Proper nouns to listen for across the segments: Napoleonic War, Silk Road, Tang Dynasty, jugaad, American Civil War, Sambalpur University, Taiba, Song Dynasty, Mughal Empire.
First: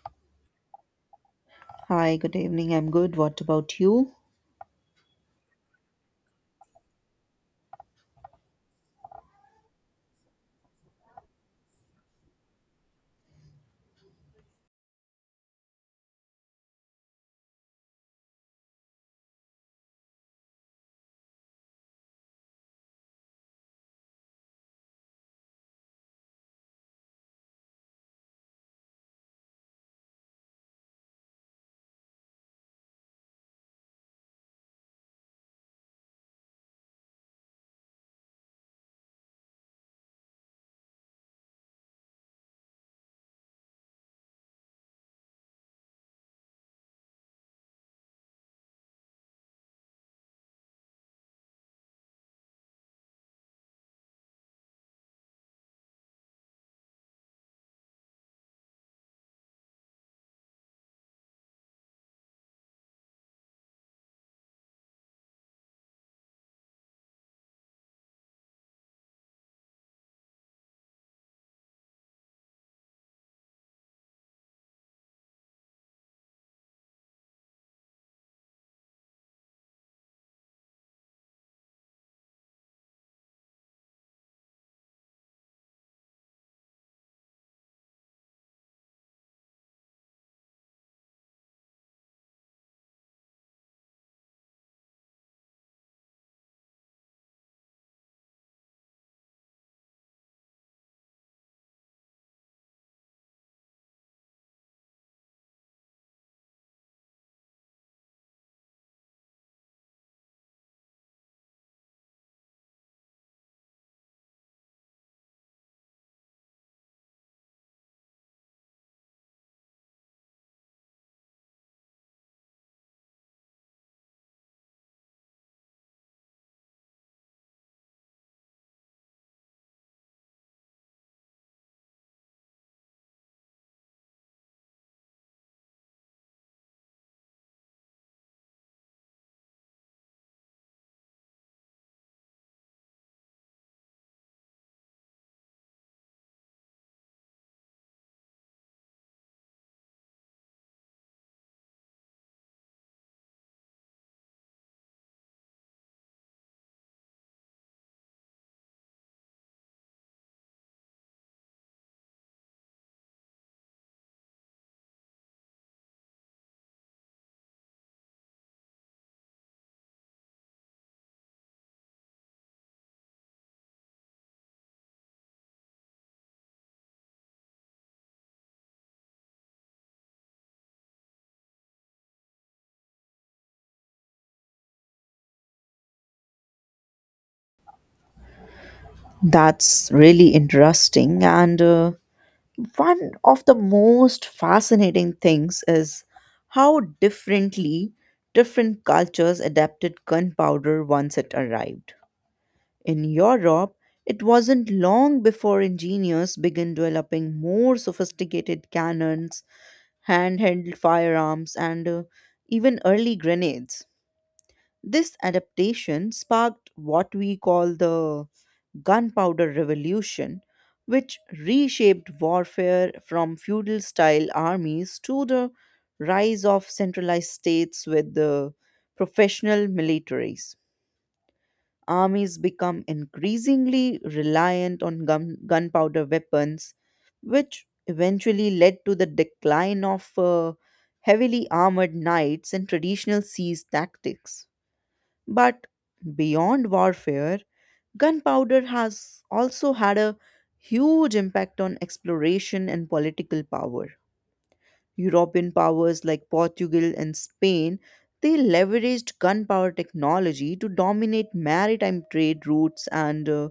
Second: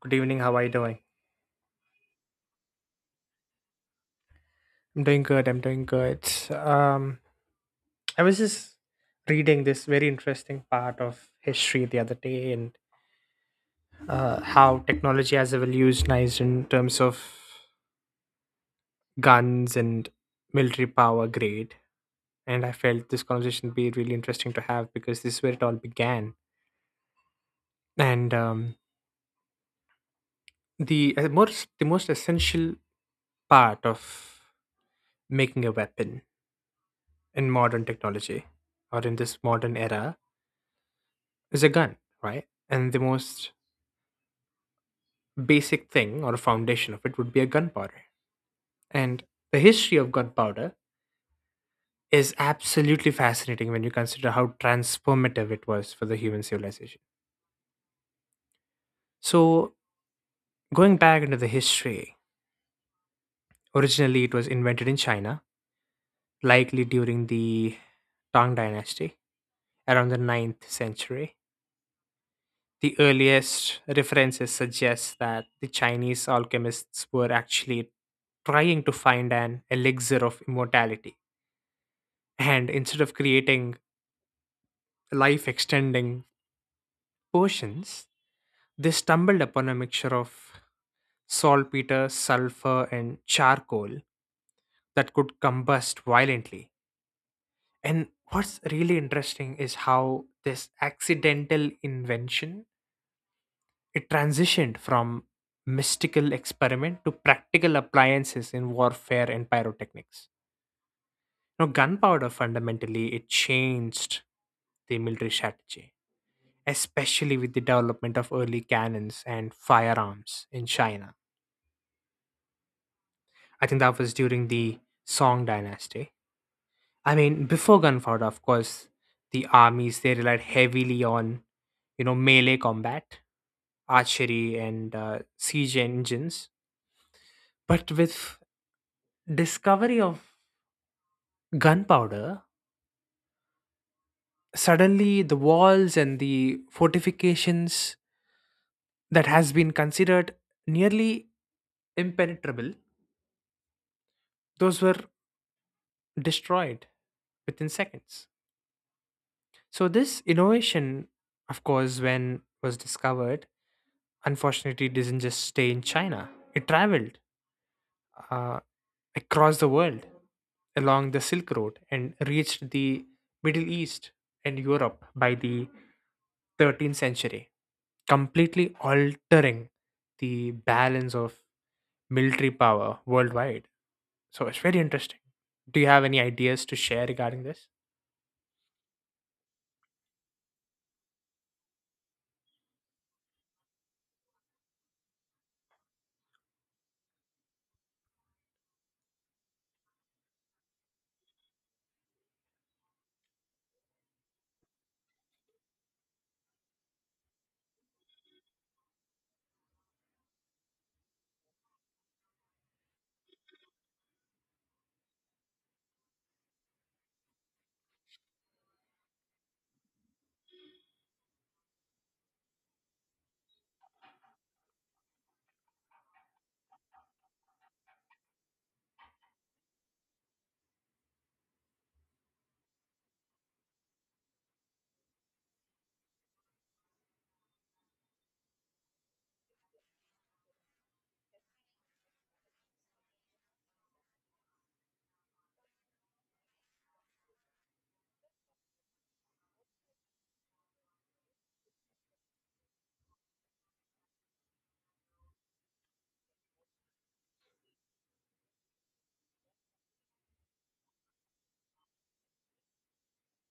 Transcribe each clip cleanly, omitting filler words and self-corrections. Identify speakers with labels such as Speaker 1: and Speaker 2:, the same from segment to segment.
Speaker 1: Good evening. How are you doing?
Speaker 2: Hi, good evening. I'm good. What about you?
Speaker 1: I'm doing good. I'm doing good. Um, I was just reading this very interesting part of history the other day, and how technology has evolutionized in terms of guns and military power grade. And I felt this conversation would be really interesting to have because this is where it all began. And the most the most essential part of making a weapon in modern technology or in this modern era is a gun, right? And the most basic thing or foundation of it would be a gunpowder. And the history of gunpowder is absolutely fascinating when you consider how transformative it was for the human civilization. So, going back into the history, originally it was invented in China, likely during the Tang Dynasty, around the ninth century. The earliest references suggest that the Chinese alchemists were actually trying to find an elixir of immortality. And instead of creating life extending potions, they stumbled upon a mixture of saltpeter, sulfur, and charcoal that could combust violently. And what's really interesting is how this accidental invention it transitioned from mystical experiment to practical appliances in warfare and pyrotechnics. Now, gunpowder fundamentally it changed the military strategy, especially with the development of early cannons and firearms in China. I think that was during the Song dynasty. I mean, before gunpowder, of course, the armies they relied heavily on, you know, melee combat, archery, and siege engines. But with discovery of gunpowder, suddenly the walls and the fortifications that has been considered nearly impenetrable, those were destroyed within seconds. So this innovation, of course, when was discovered, unfortunately didn't just stay in China. It traveled uh, across the world along the Silk Road and reached the Middle East and Europe by the 13th century, completely altering the balance of military power worldwide. So it's very interesting. Do you have any ideas to share regarding this?
Speaker 2: That's really interesting. And one of the most fascinating things is how differently different cultures adapted gunpowder once it arrived. In Europe, it wasn't long before engineers began developing more sophisticated cannons, handheld firearms, and even early grenades. This adaptation sparked what we call the Gunpowder Revolution, which reshaped warfare from feudal style armies to the rise of centralized states with the professional militaries. Armies become increasingly reliant on gunpowder weapons, which eventually led to the decline of heavily armored knights and traditional siege tactics. But beyond warfare, Gunpowder has also had a huge impact on exploration and political power. European powers like Portugal and Spain, they leveraged gunpowder technology to dominate maritime trade routes and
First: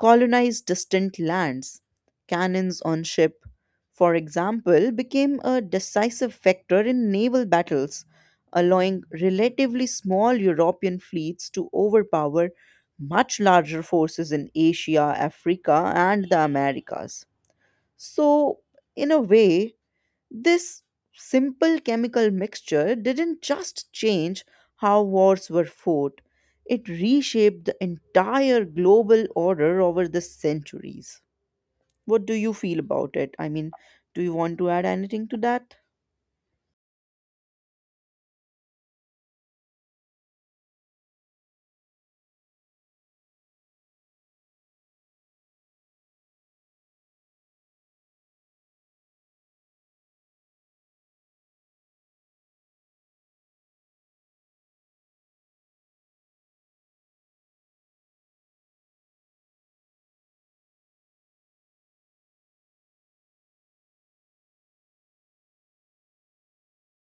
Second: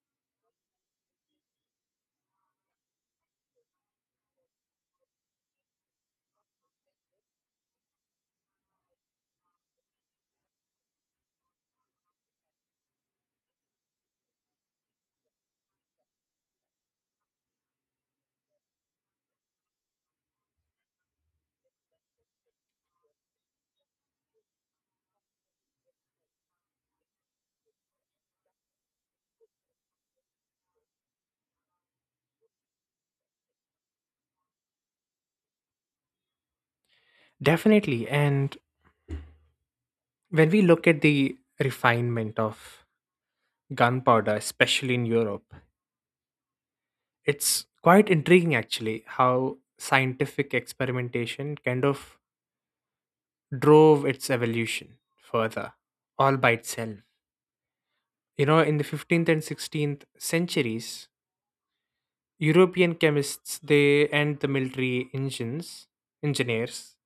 Speaker 2: colonize distant lands. Cannons on ship, for example, became a decisive factor in naval battles, allowing relatively small European fleets to overpower much larger forces in Asia, Africa, and the Americas. So, in a way, this simple chemical mixture didn't just change how wars were fought, it reshaped the entire global order over the centuries. What do you feel about it? I mean, do you want to add anything to that?
Speaker 1: Definitely. And when we look at the refinement of gunpowder, especially in Europe, it's quite intriguing actually how scientific experimentation kind of drove its evolution further all by itself. You know, in the 15th and 16th centuries, European chemists they and the military engines engineers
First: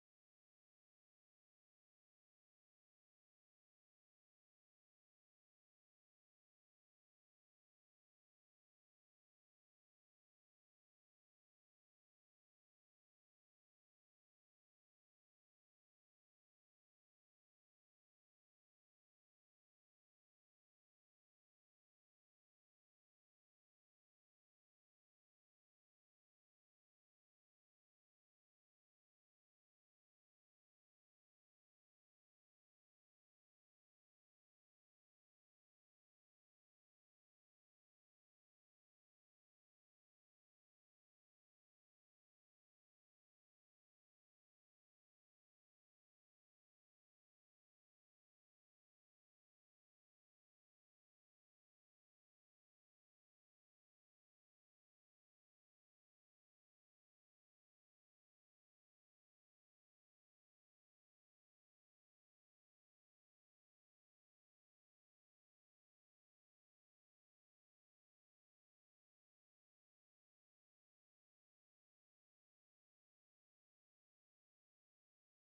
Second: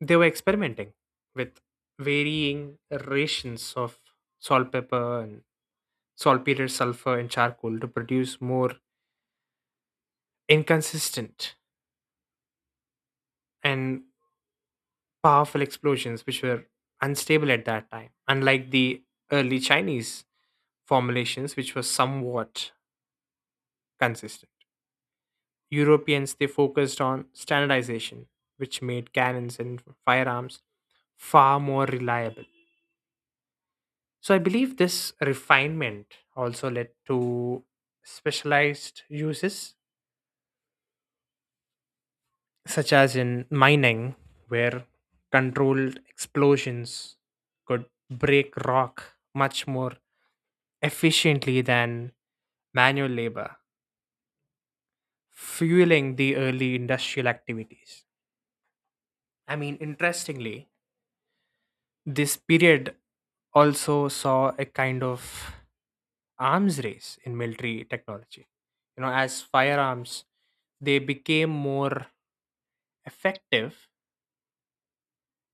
Speaker 1: they were experimenting with varying rations of salt pepper and saltpeter sulfur and charcoal to produce more inconsistent and powerful explosions which were unstable at that time, unlike the early Chinese formulations, which were somewhat consistent. Europeans they focused on standardization, which made cannons and firearms far more reliable. So I believe this refinement also led to specialized uses, such as in mining, where controlled explosions could break rock much more efficiently than manual labor, fueling the early industrial activities. I mean, interestingly, this period also saw a kind of arms race in military technology. You know, as firearms, they became more effective,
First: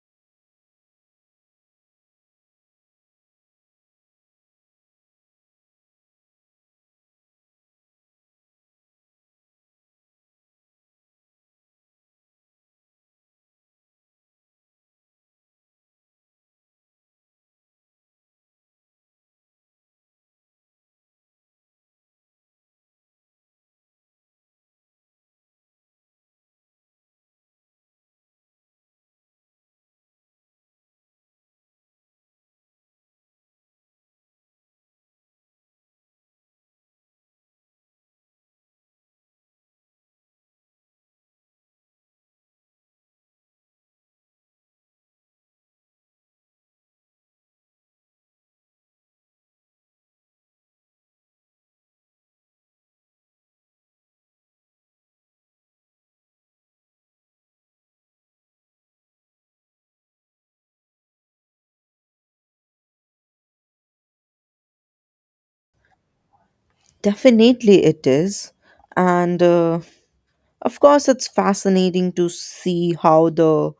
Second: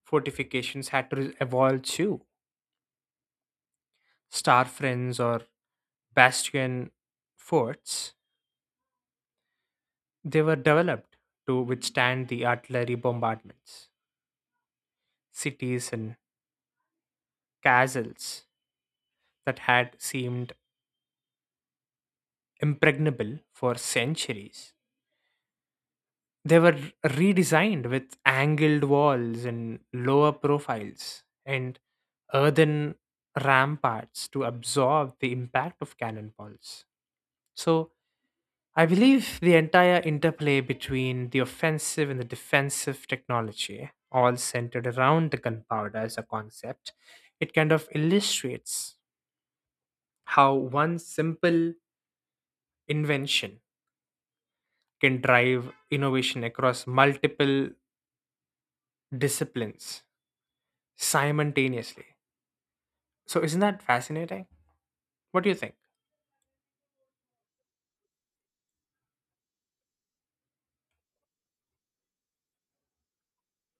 Speaker 1: fortifications had to evolve too. Star friends or bastion forts, they were developed to withstand the artillery bombardments. Cities and castles that had seemed impregnable for centuries. They were redesigned with angled walls and lower profiles and earthen ramparts to absorb the impact of cannonballs. So, I believe the entire interplay between the offensive and the defensive technology, all centered around the gunpowder as a concept, it kind of illustrates how one simple invention can drive innovation across multiple disciplines simultaneously. So, isn't that fascinating? What do you think?
Speaker 2: Definitely it is. And of course, it's fascinating to see how the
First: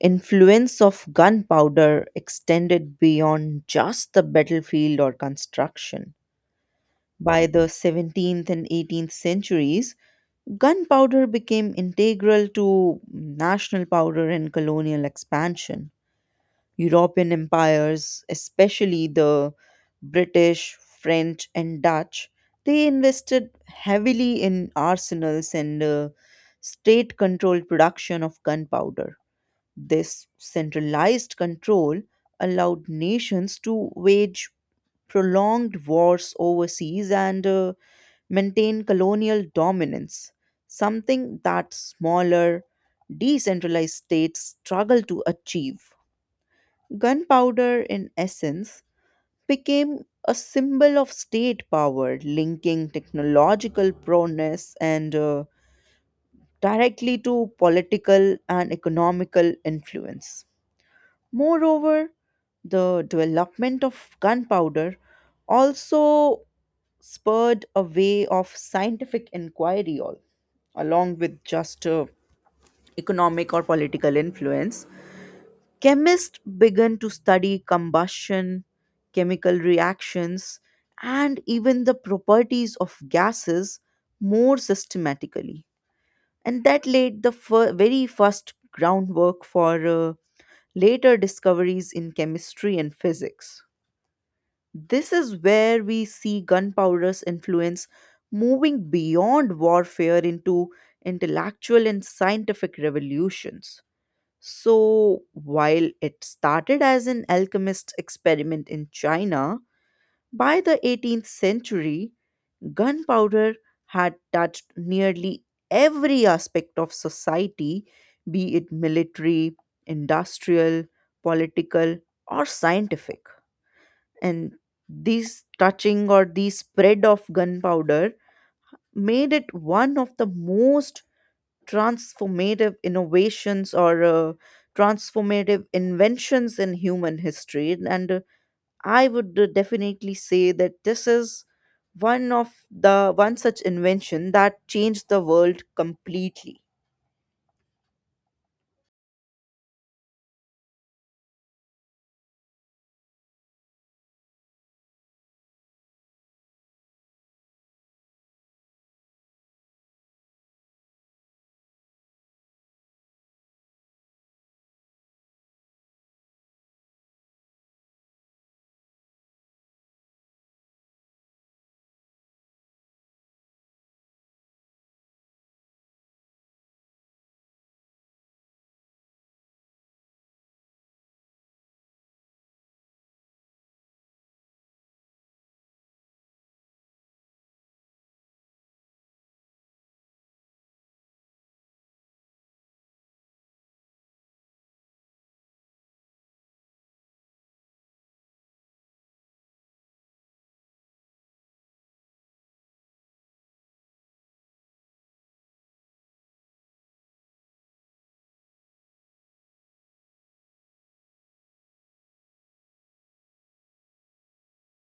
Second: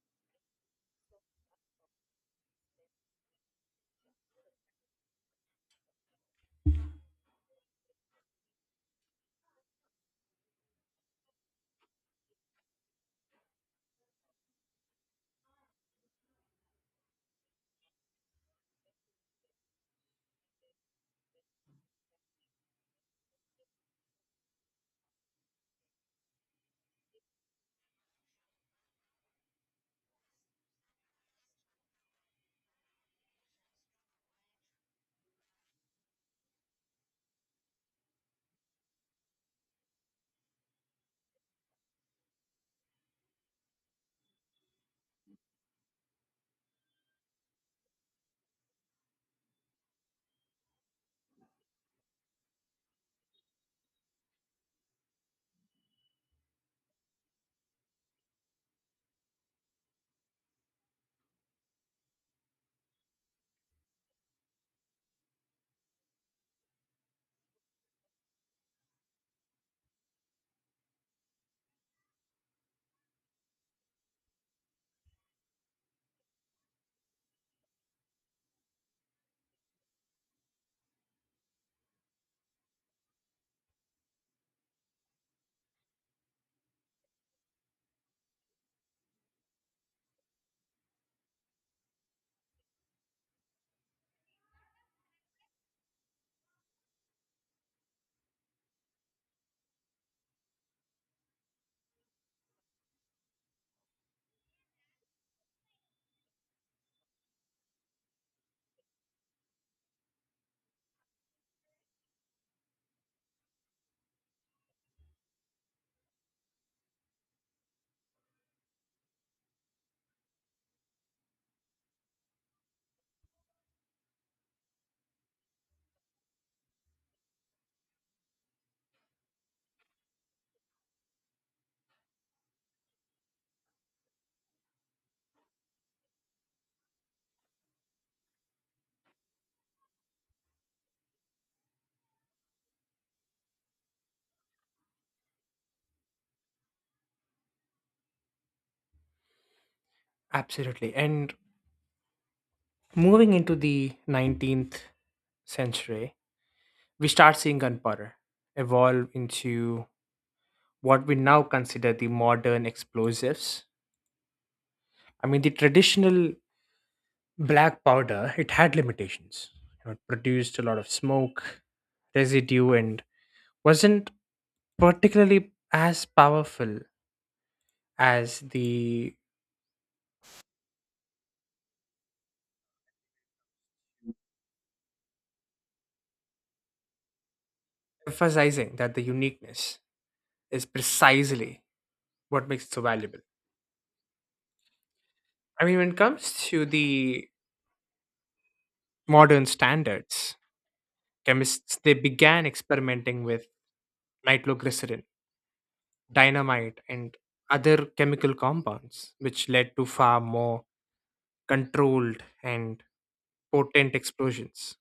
Speaker 2: influence of gunpowder extended beyond just the battlefield or construction. By the 17th and 18th centuries, gunpowder became integral to national powder and colonial expansion. European empires, especially the British, French, and Dutch, they invested heavily in arsenals and state controlled production of gunpowder. This centralized control allowed nations to wage prolonged wars overseas and maintain colonial dominance, something that smaller, decentralized states struggle to achieve. Gunpowder, in essence, became a symbol of state power, linking technological prowess and directly to political and economical influence. Moreover, the development of gunpowder also spurred a way of scientific inquiry, all, along with just economic or political influence. Chemists began to study combustion, chemical reactions, and even the properties of gases more systematically. And that laid the very first groundwork for later discoveries in chemistry and physics. This is where we see gunpowder's influence moving beyond warfare into intellectual and scientific revolutions. So, while it started as an alchemist's experiment in China, by the 18th century, Gunpowder had touched nearly every aspect of society, be it military, industrial, political, or scientific. And this touching or the spread of gunpowder made it one of the most transformative innovations or transformative inventions in human history. And I would definitely say that this is one of the one such invention that changed the world completely.
Speaker 1: Absolutely. And moving into the 19th century, we start seeing gunpowder evolve into what we now consider the modern explosives. I mean, the traditional black powder, it had limitations. You know, it produced a lot of smoke, residue, and wasn't particularly as powerful as the emphasizing that the uniqueness is precisely what makes it so valuable. I mean, when it comes to the modern standards, chemists they began experimenting with nitroglycerin, dynamite, and other chemical compounds, which led to far more controlled and potent explosions.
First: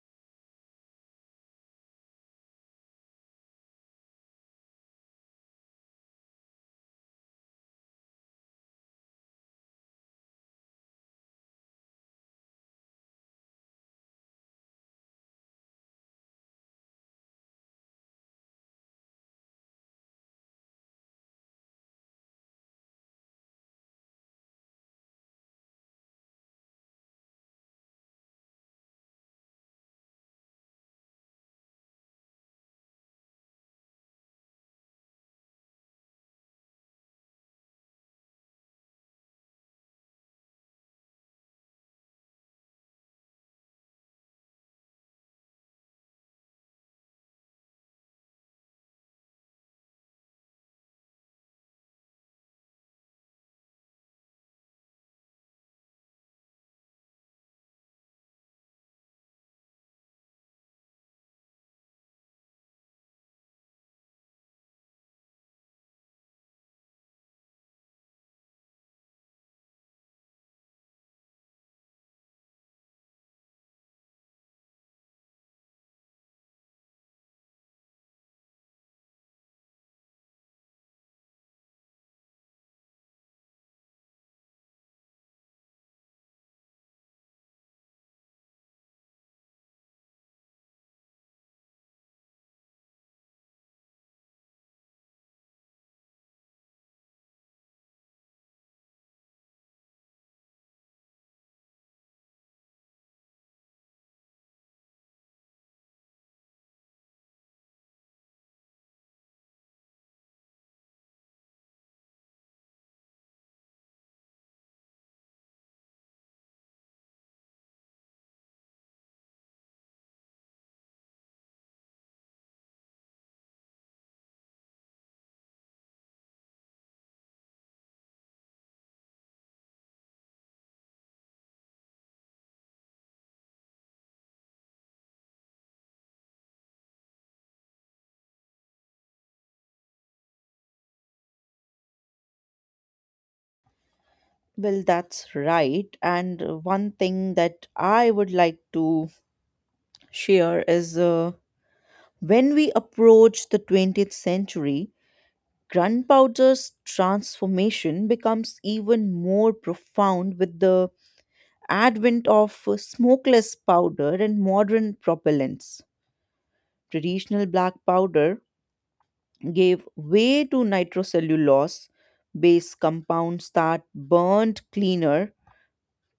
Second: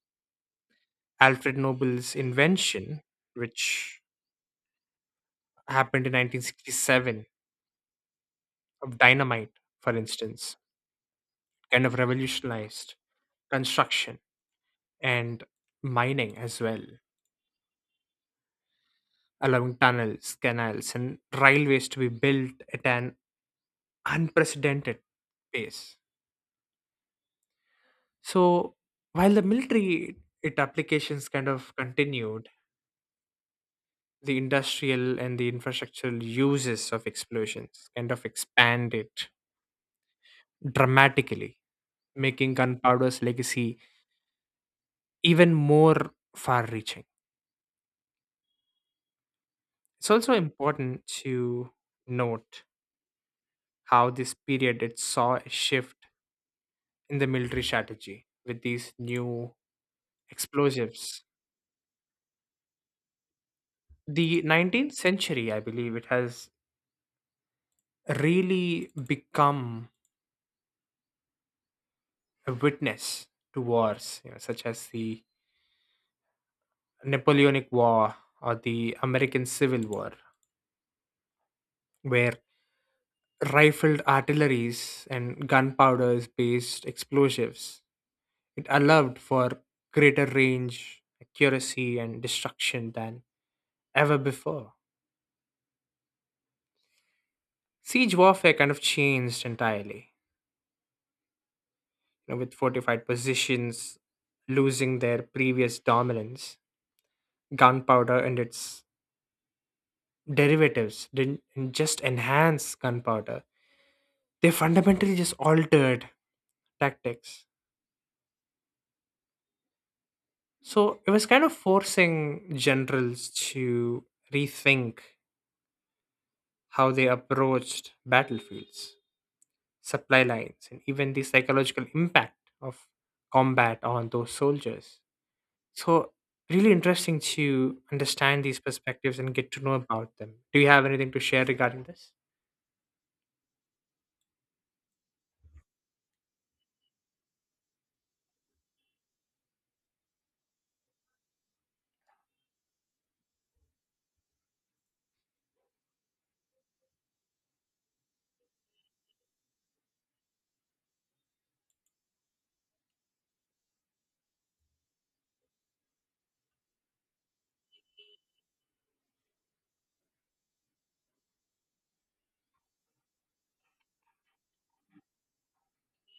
Speaker 1: Alfred Nobel's invention, which happened in 1967 of dynamite, for instance, kind of revolutionized construction and mining as well, allowing tunnels, canals, and railways to be built at an unprecedented pace. So, while the military it applications kind of continued, the industrial and the infrastructural uses of explosions kind of expanded dramatically, making gunpowder's legacy even more far reaching. It's also important to note how this period it saw a shift in the military strategy with these new explosives. The 19th century, I believe, it has really become a witness to wars, you know, such as the Napoleonic War or the American Civil War, where rifled artilleries and gunpowders based explosives it allowed for greater range, accuracy, and destruction than ever before. Siege warfare kind of changed entirely, you know, with fortified positions losing their previous dominance. Gunpowder and its derivatives didn't just enhance gunpowder, they fundamentally just altered tactics. So it was kind of forcing generals to rethink how they approached battlefields. Supply lines, and even the psychological impact of combat on those soldiers. So, really interesting to understand these perspectives and get to know about them. Do you have anything to share regarding this?
Speaker 2: Well, that's right. And one thing that I would like to share is when we approach the 20th century, Gunpowder's transformation becomes even more profound with the advent of smokeless powder and modern propellants. Traditional black powder gave way to nitrocellulose based compounds that burned cleaner,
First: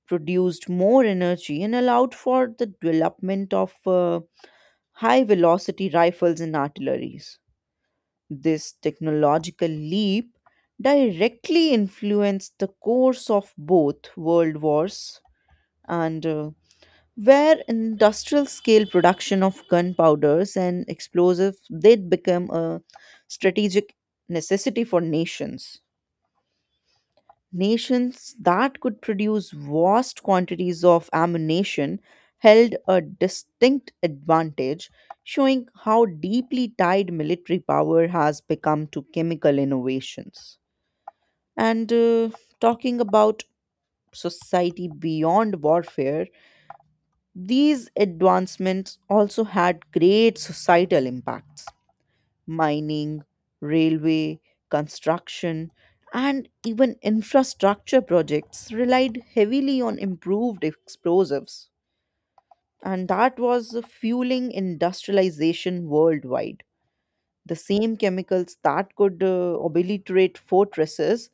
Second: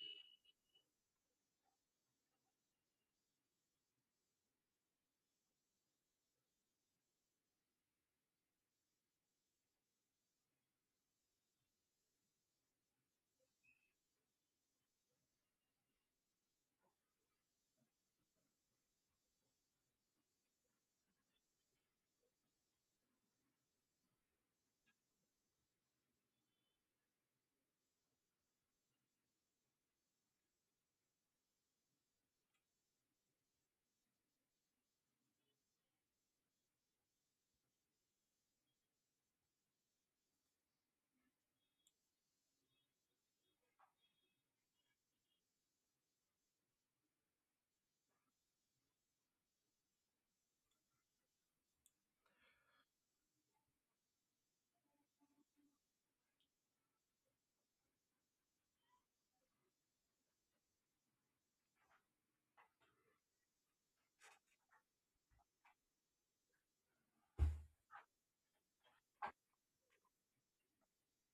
Speaker 2: produced more energy, and allowed for the development of high velocity rifles and artilleries. This technological leap directly influenced the course of both world wars and where industrial scale production of gunpowders and explosives did become a strategic necessity for nations. Nations that could produce vast quantities of ammunition held a distinct advantage, showing how deeply tied military power has become to chemical innovations. And talking about society beyond warfare, these advancements also had great societal impacts: mining, railway, construction, and even infrastructure projects relied heavily on improved explosives, and that was fueling industrialization worldwide. The same chemicals that could obliterate fortresses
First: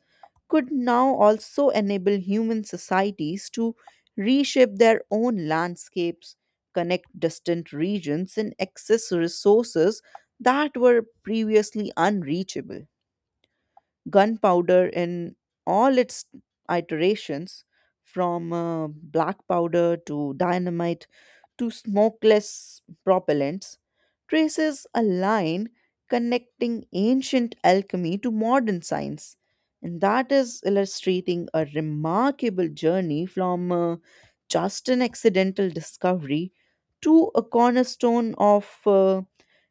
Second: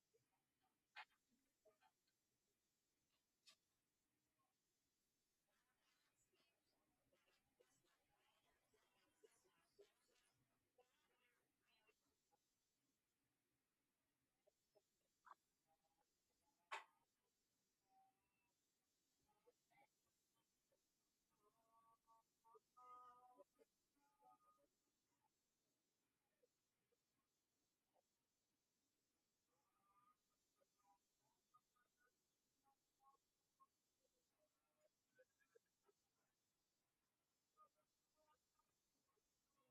Speaker 2: could now also enable human societies to reshape their own landscapes, connect distant regions, and access resources that were previously unreachable. Gunpowder in all its iterations, from black powder to dynamite to smokeless propellants, traces a line connecting ancient alchemy to modern science. And that is illustrating a remarkable journey from just an accidental discovery to a cornerstone of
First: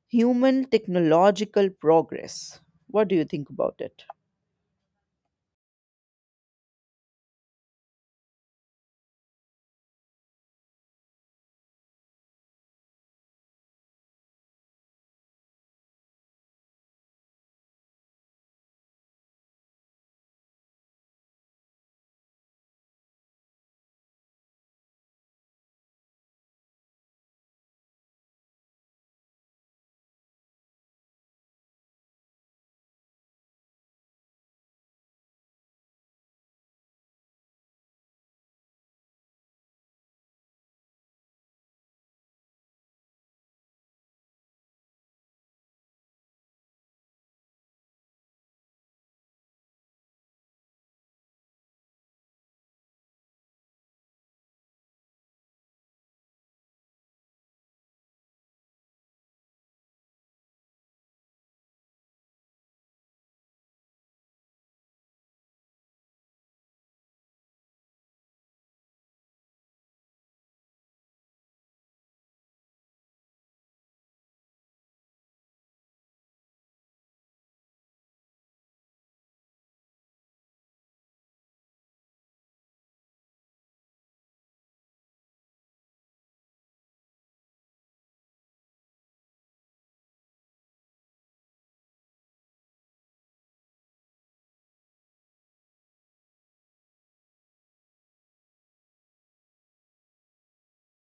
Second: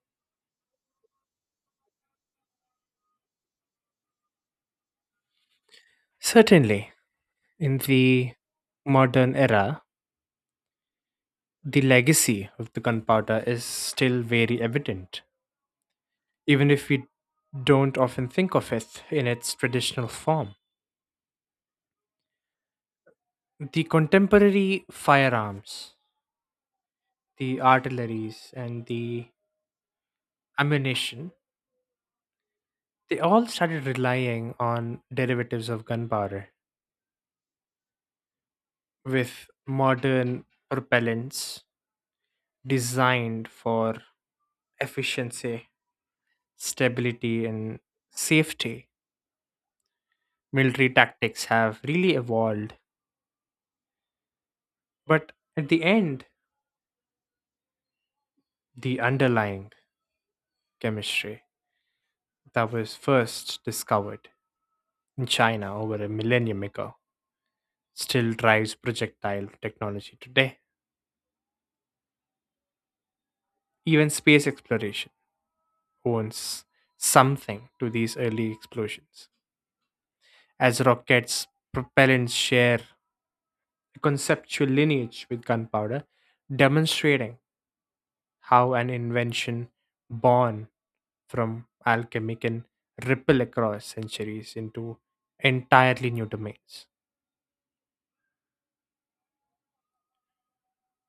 Speaker 2: human technological progress. What do you think about it?
Speaker 1: Certainly. In the modern era, the legacy of the gunpowder is still very evident, even if we don't often think of it in its traditional form. The contemporary firearms, the artilleries, and the ammunition they all started relying on derivatives of gunpowder with modern propellants designed for efficiency, stability, and safety. Military tactics have really evolved, but at the end, the underlying chemistry that was first discovered in China over a millennium ago still drives projectile technology today. Even space exploration owns something to these early explosions. As rockets' propellants share a conceptual lineage with gunpowder, demonstrating how an invention born from alchemy can ripple across centuries into entirely new domains.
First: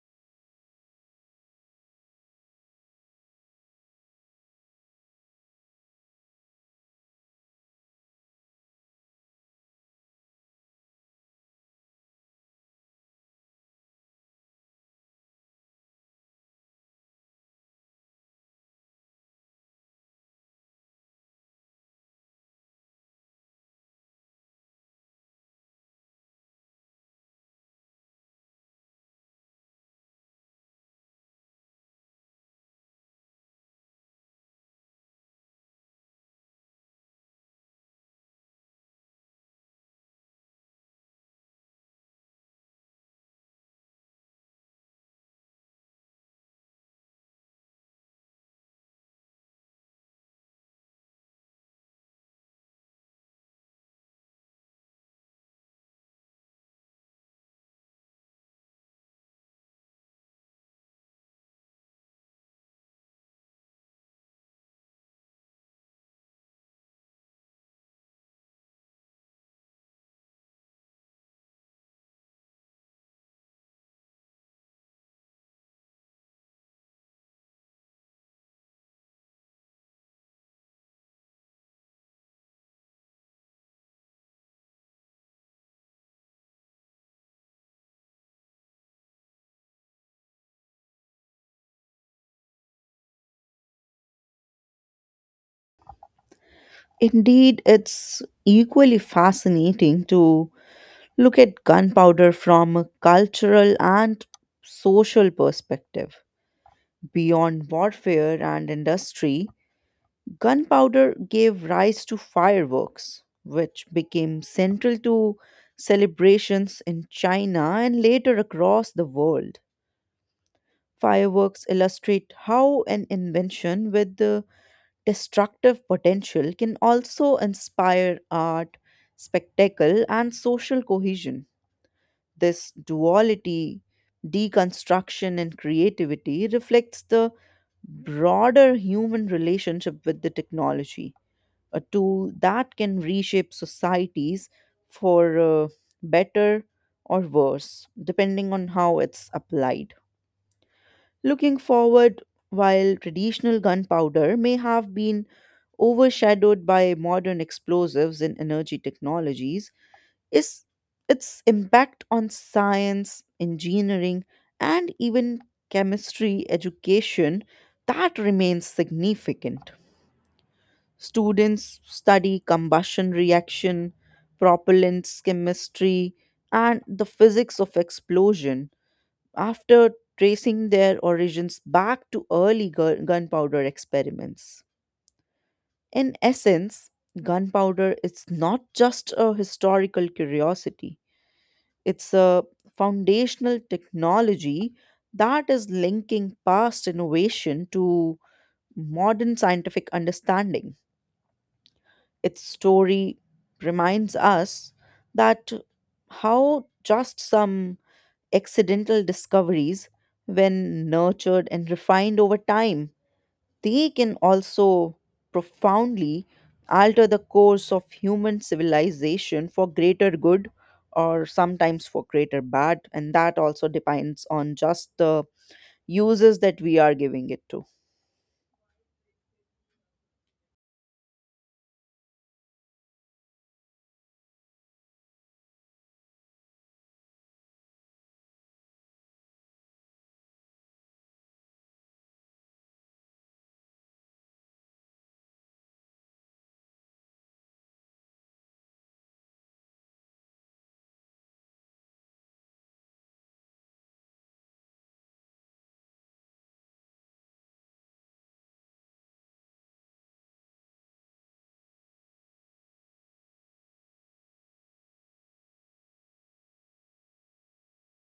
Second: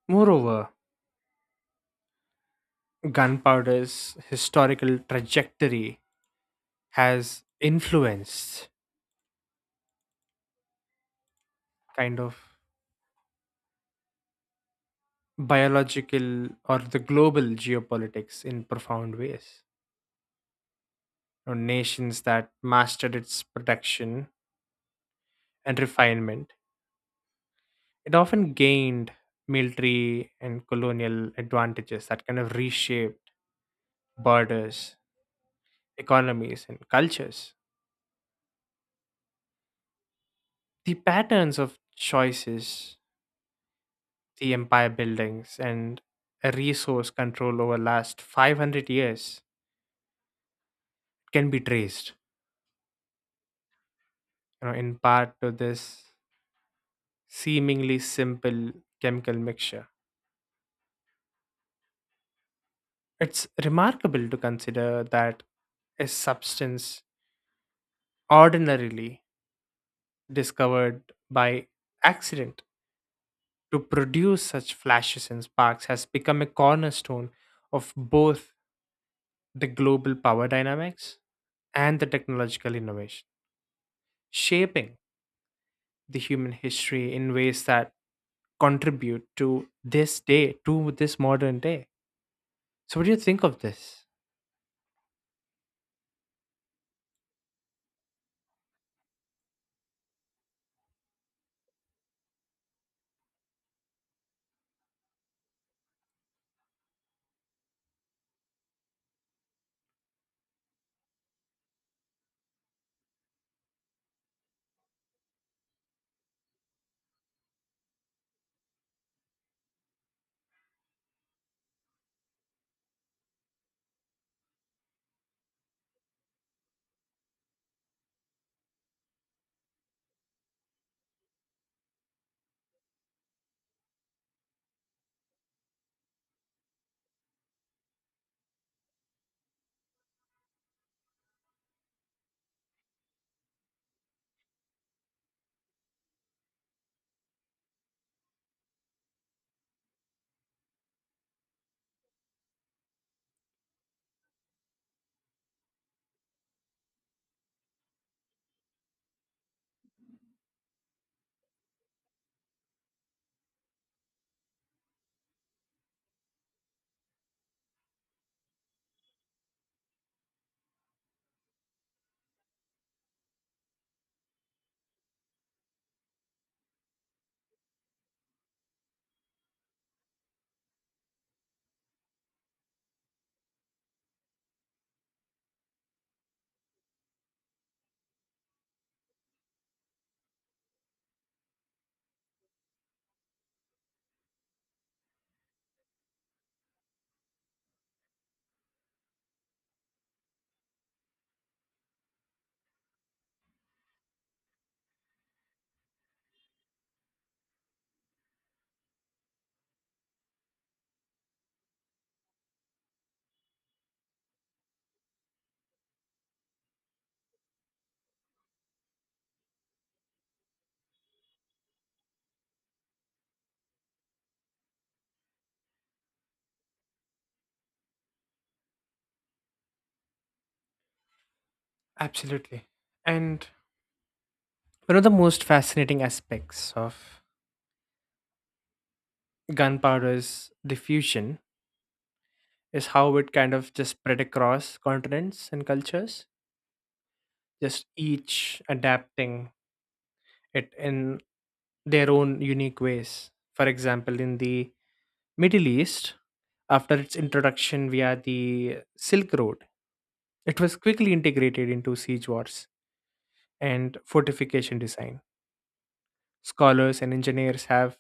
Speaker 1: Moreover, gunpowder's historical trajectory has influenced kind of biological or the global geopolitics in profound ways, or nations that mastered its protection and refinement. It often gained military and colonial advantages that kind of reshaped borders, economies, and cultures. The patterns of choices, the empire buildings, and a resource control over last 500 years can be traced, you know, in part to this seemingly simple chemical mixture. It's remarkable to consider that a substance ordinarily discovered by accident to produce such flashes and sparks has become a cornerstone of both the global power dynamics and the technological innovation, shaping the human history in ways that contribute to this day, to this modern day. So, what do you think of this?
Speaker 2: Indeed, it's equally fascinating to look at gunpowder from a cultural and social perspective. Beyond warfare and industry, gunpowder gave rise to fireworks, which became central to celebrations in China and later across the world. Fireworks illustrate how an invention with the destructive potential can also inspire art, spectacle, and social cohesion. This duality, deconstruction, and creativity reflects the broader human relationship with the technology, a tool that can reshape societies for better or worse, depending on how it's applied. Looking forward, while traditional gunpowder may have been overshadowed by modern explosives and energy technologies, is its impact on science, engineering, and even chemistry education that remains significant. Students study combustion reaction, propellants chemistry, and the physics of explosion after tracing their origins back to early gunpowder experiments. In essence, gunpowder is not just a historical curiosity. It's a foundational technology that is linking past innovation to modern scientific understanding. Its story reminds us that how just some accidental discoveries, when nurtured and refined over time, they can also profoundly alter the course of human civilization for greater good or sometimes for greater bad, and that also depends on just the uses that we are giving it to.
Speaker 1: Absolutely. And one of the most fascinating aspects of gunpowder's diffusion is how it kind of just spread across continents and cultures, just each adapting it in their own unique ways. For example, in the Middle East, after its introduction via the Silk Road, it was quickly integrated into siege wars and fortification design. Scholars and engineers have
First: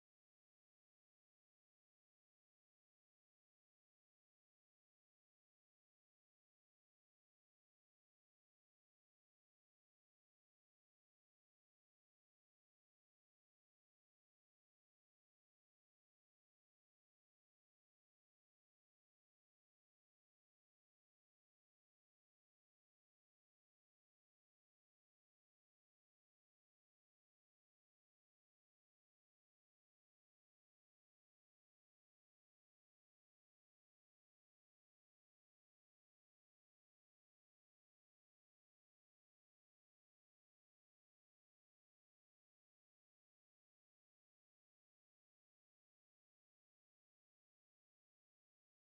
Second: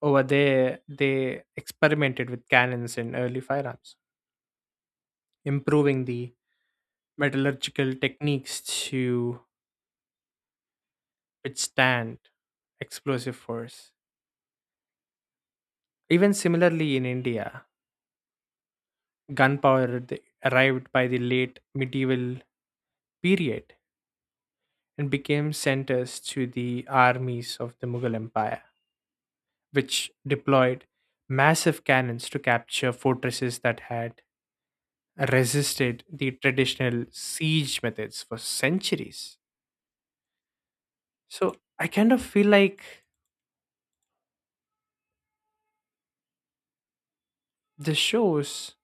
Speaker 1: over there they experimented with cannons and early firearms, improving the metallurgical techniques to withstand explosive force. Even similarly in India, gunpowder arrived by the late medieval period and became centers to the armies of the Mughal Empire, which deployed massive cannons to capture fortresses that had resisted the traditional siege methods for centuries. So I kind of feel like this shows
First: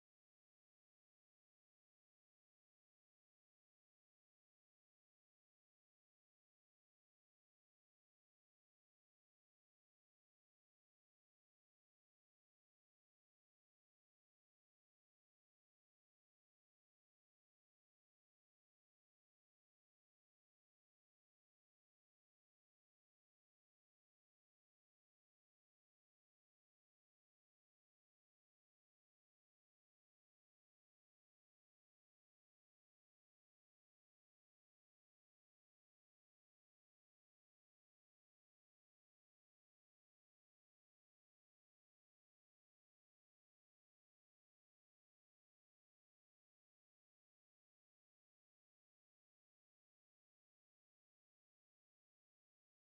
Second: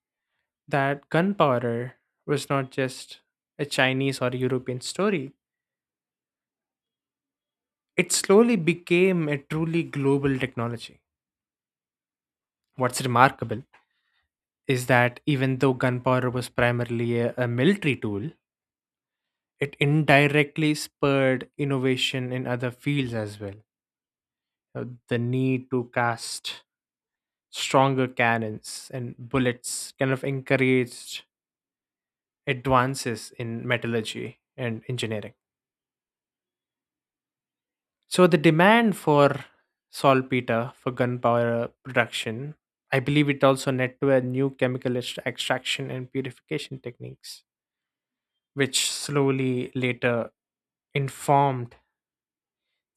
Speaker 1: that gunpowder was not just a Chinese or European story. It slowly became a truly global technology. What's remarkable is that even though gunpowder was primarily a military tool, it indirectly spurred innovation in other fields as well. The need to cast stronger cannons and bullets kind of encouraged advances in metallurgy and engineering. So the demand for saltpeter for gunpowder production, I believe it also led to a new chemical extraction and purification techniques, which slowly later informed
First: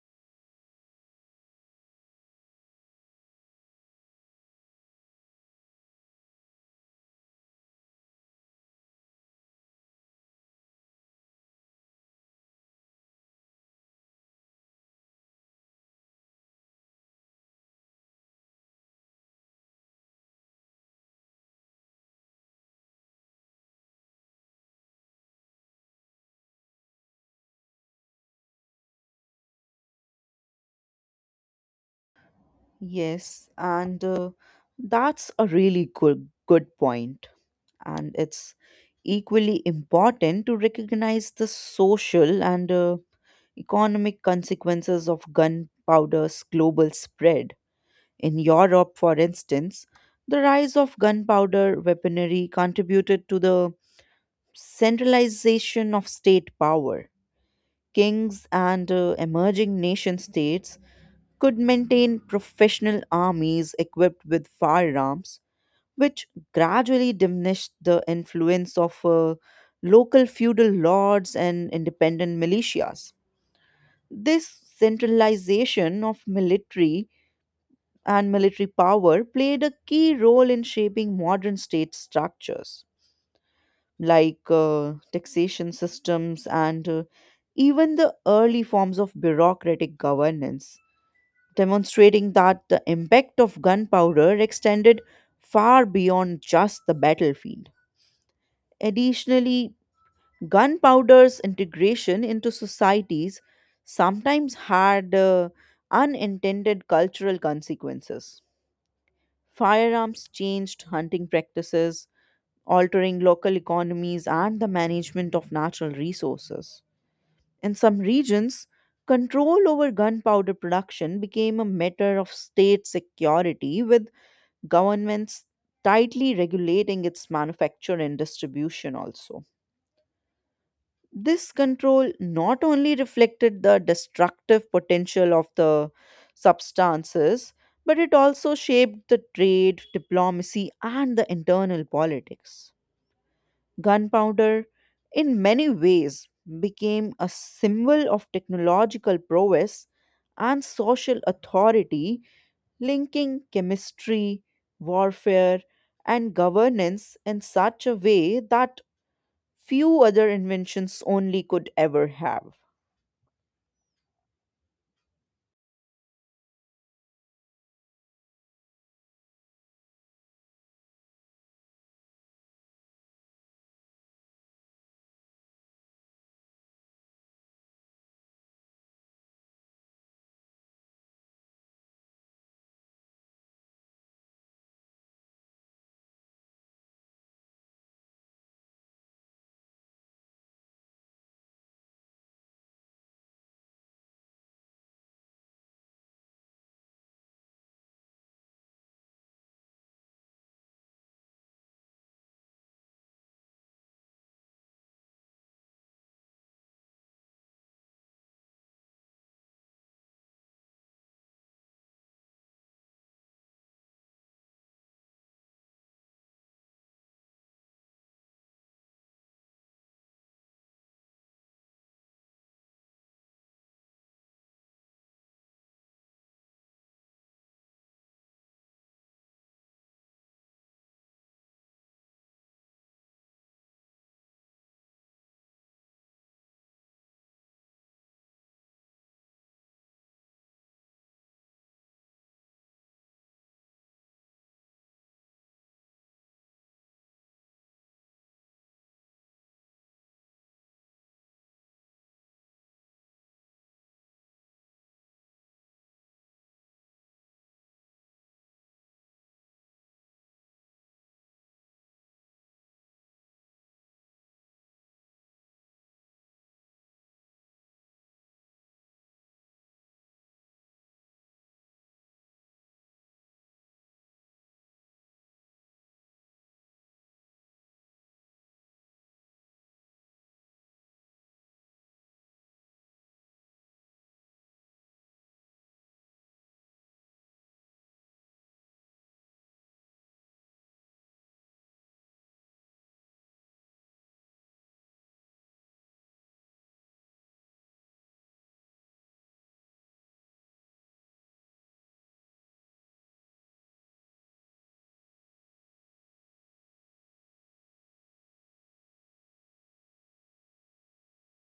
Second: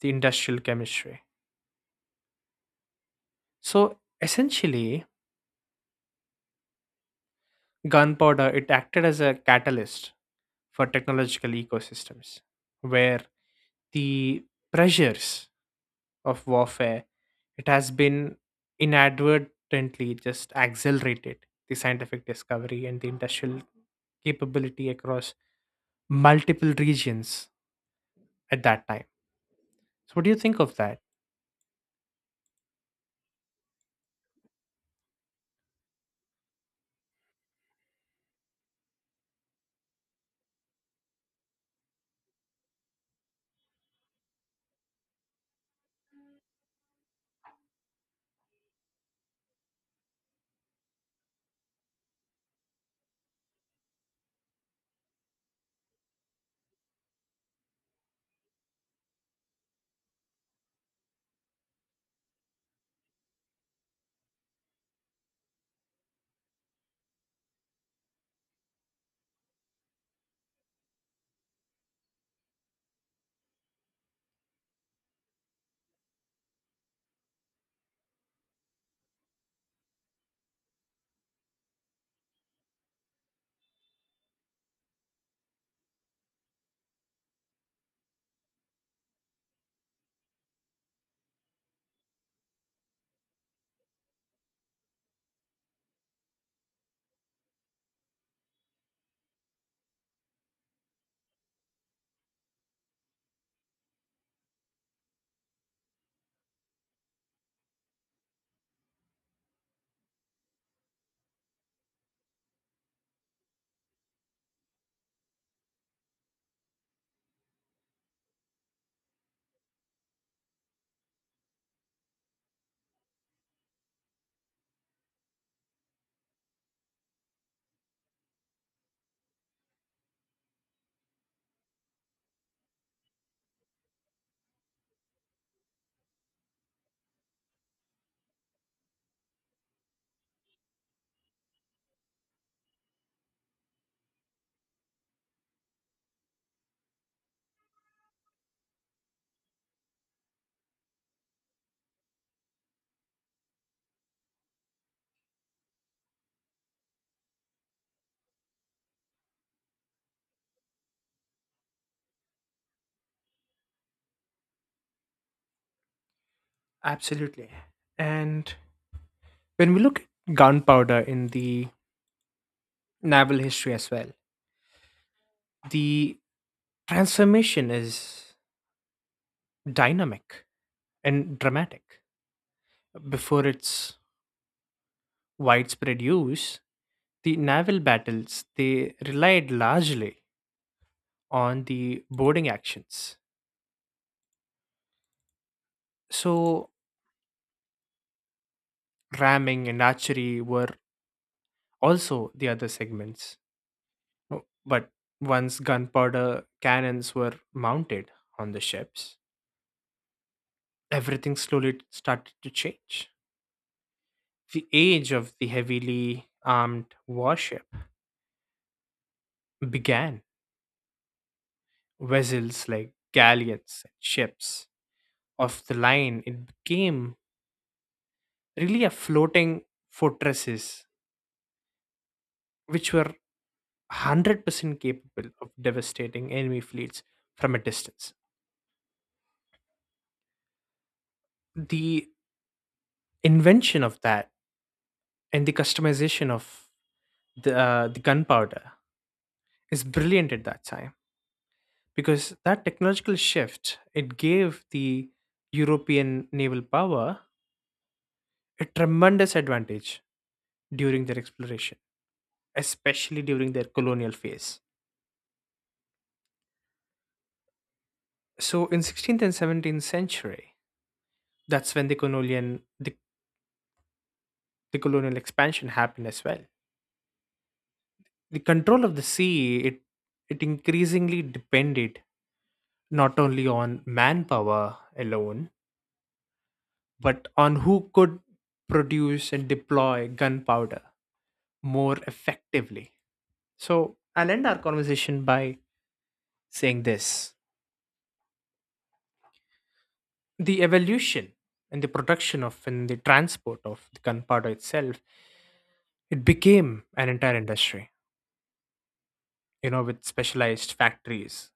Speaker 1: the industrial chemistry. So essentially, gunpowder it acted as a catalyst for technological ecosystems, where the pressures of warfare, it has been inadvertently just accelerated the scientific discovery and the industrial capability across multiple regions at that time. So, what do you think of that?
Speaker 2: Yes, and that's a really good point. And it's equally important to recognize the social and economic consequences of gunpowder's global spread. In Europe, for instance, the rise of gunpowder weaponry contributed to the centralization of state power. Kings and emerging nation states could maintain professional armies equipped with firearms, which gradually diminished the influence of local feudal lords and independent militias. This centralization of military power played a key role in shaping modern state structures like taxation systems and even the early forms of bureaucratic governance, demonstrating that the impact of gunpowder extended far beyond just the battlefield. Additionally, gunpowder's integration into societies sometimes had unintended cultural consequences. Firearms changed hunting practices, altering local economies and the management of natural resources. In some regions, control over gunpowder production became a matter of state security, with governments tightly regulating its manufacture and distribution also. This control not only reflected the destructive potential of the substances, but it also shaped the trade, diplomacy, and the internal politics. Gunpowder, in many ways, became a symbol of technological prowess and social authority, linking chemistry, warfare, and governance in such a way that few other inventions only could ever have.
Speaker 1: Absolutely. And when we look at gunpowder in the naval history as well, the transformation is dynamic and dramatic. Before its widespread use, the naval battles they relied largely on the boarding actions. So, ramming and archery were also the other segments. No, but once gunpowder cannons were mounted on the ships, everything slowly started to change. The age of the heavily armed warship began. Vessels like galleons and ships of the line, it became really a floating fortresses which were 100% capable of devastating enemy fleets from a distance. The invention of that and the customization of the gunpowder is brilliant at that time because that technological shift it gave the European naval power a tremendous advantage during their exploration, especially during their colonial phase. So in 16th and 17th century, that's when the colonial expansion happened as well. The control of the sea, it increasingly depended not only on manpower alone, but on who could produce and deploy gunpowder more effectively. So I'll end our conversation by saying this, the evolution and the production of and the transport of the gunpowder itself, it became an entire industry, you know, with specialized factories,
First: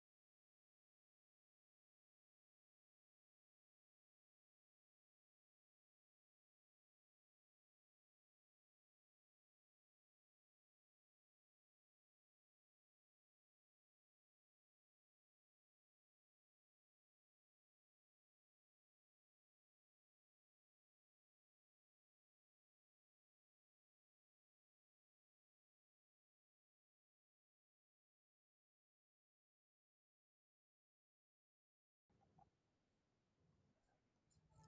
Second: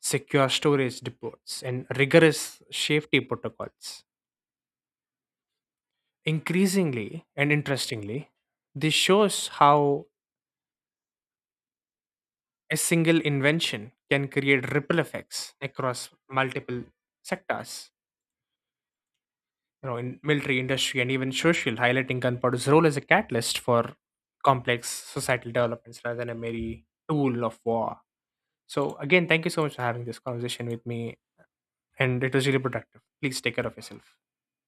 Speaker 1: secure storage depots, and rigorous safety protocols. Increasingly and interestingly, this shows how a single invention can create ripple effects across multiple sectors, you know, in military, industry, and even social, highlighting gunpowder's role as a catalyst for complex societal developments rather than a mere tool of war. So, again, thank you so much for having this conversation with me, and it was really productive. Please take care of yourself.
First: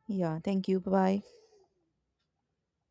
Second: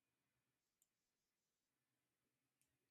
Speaker 2: Yeah, thank you. Bye bye.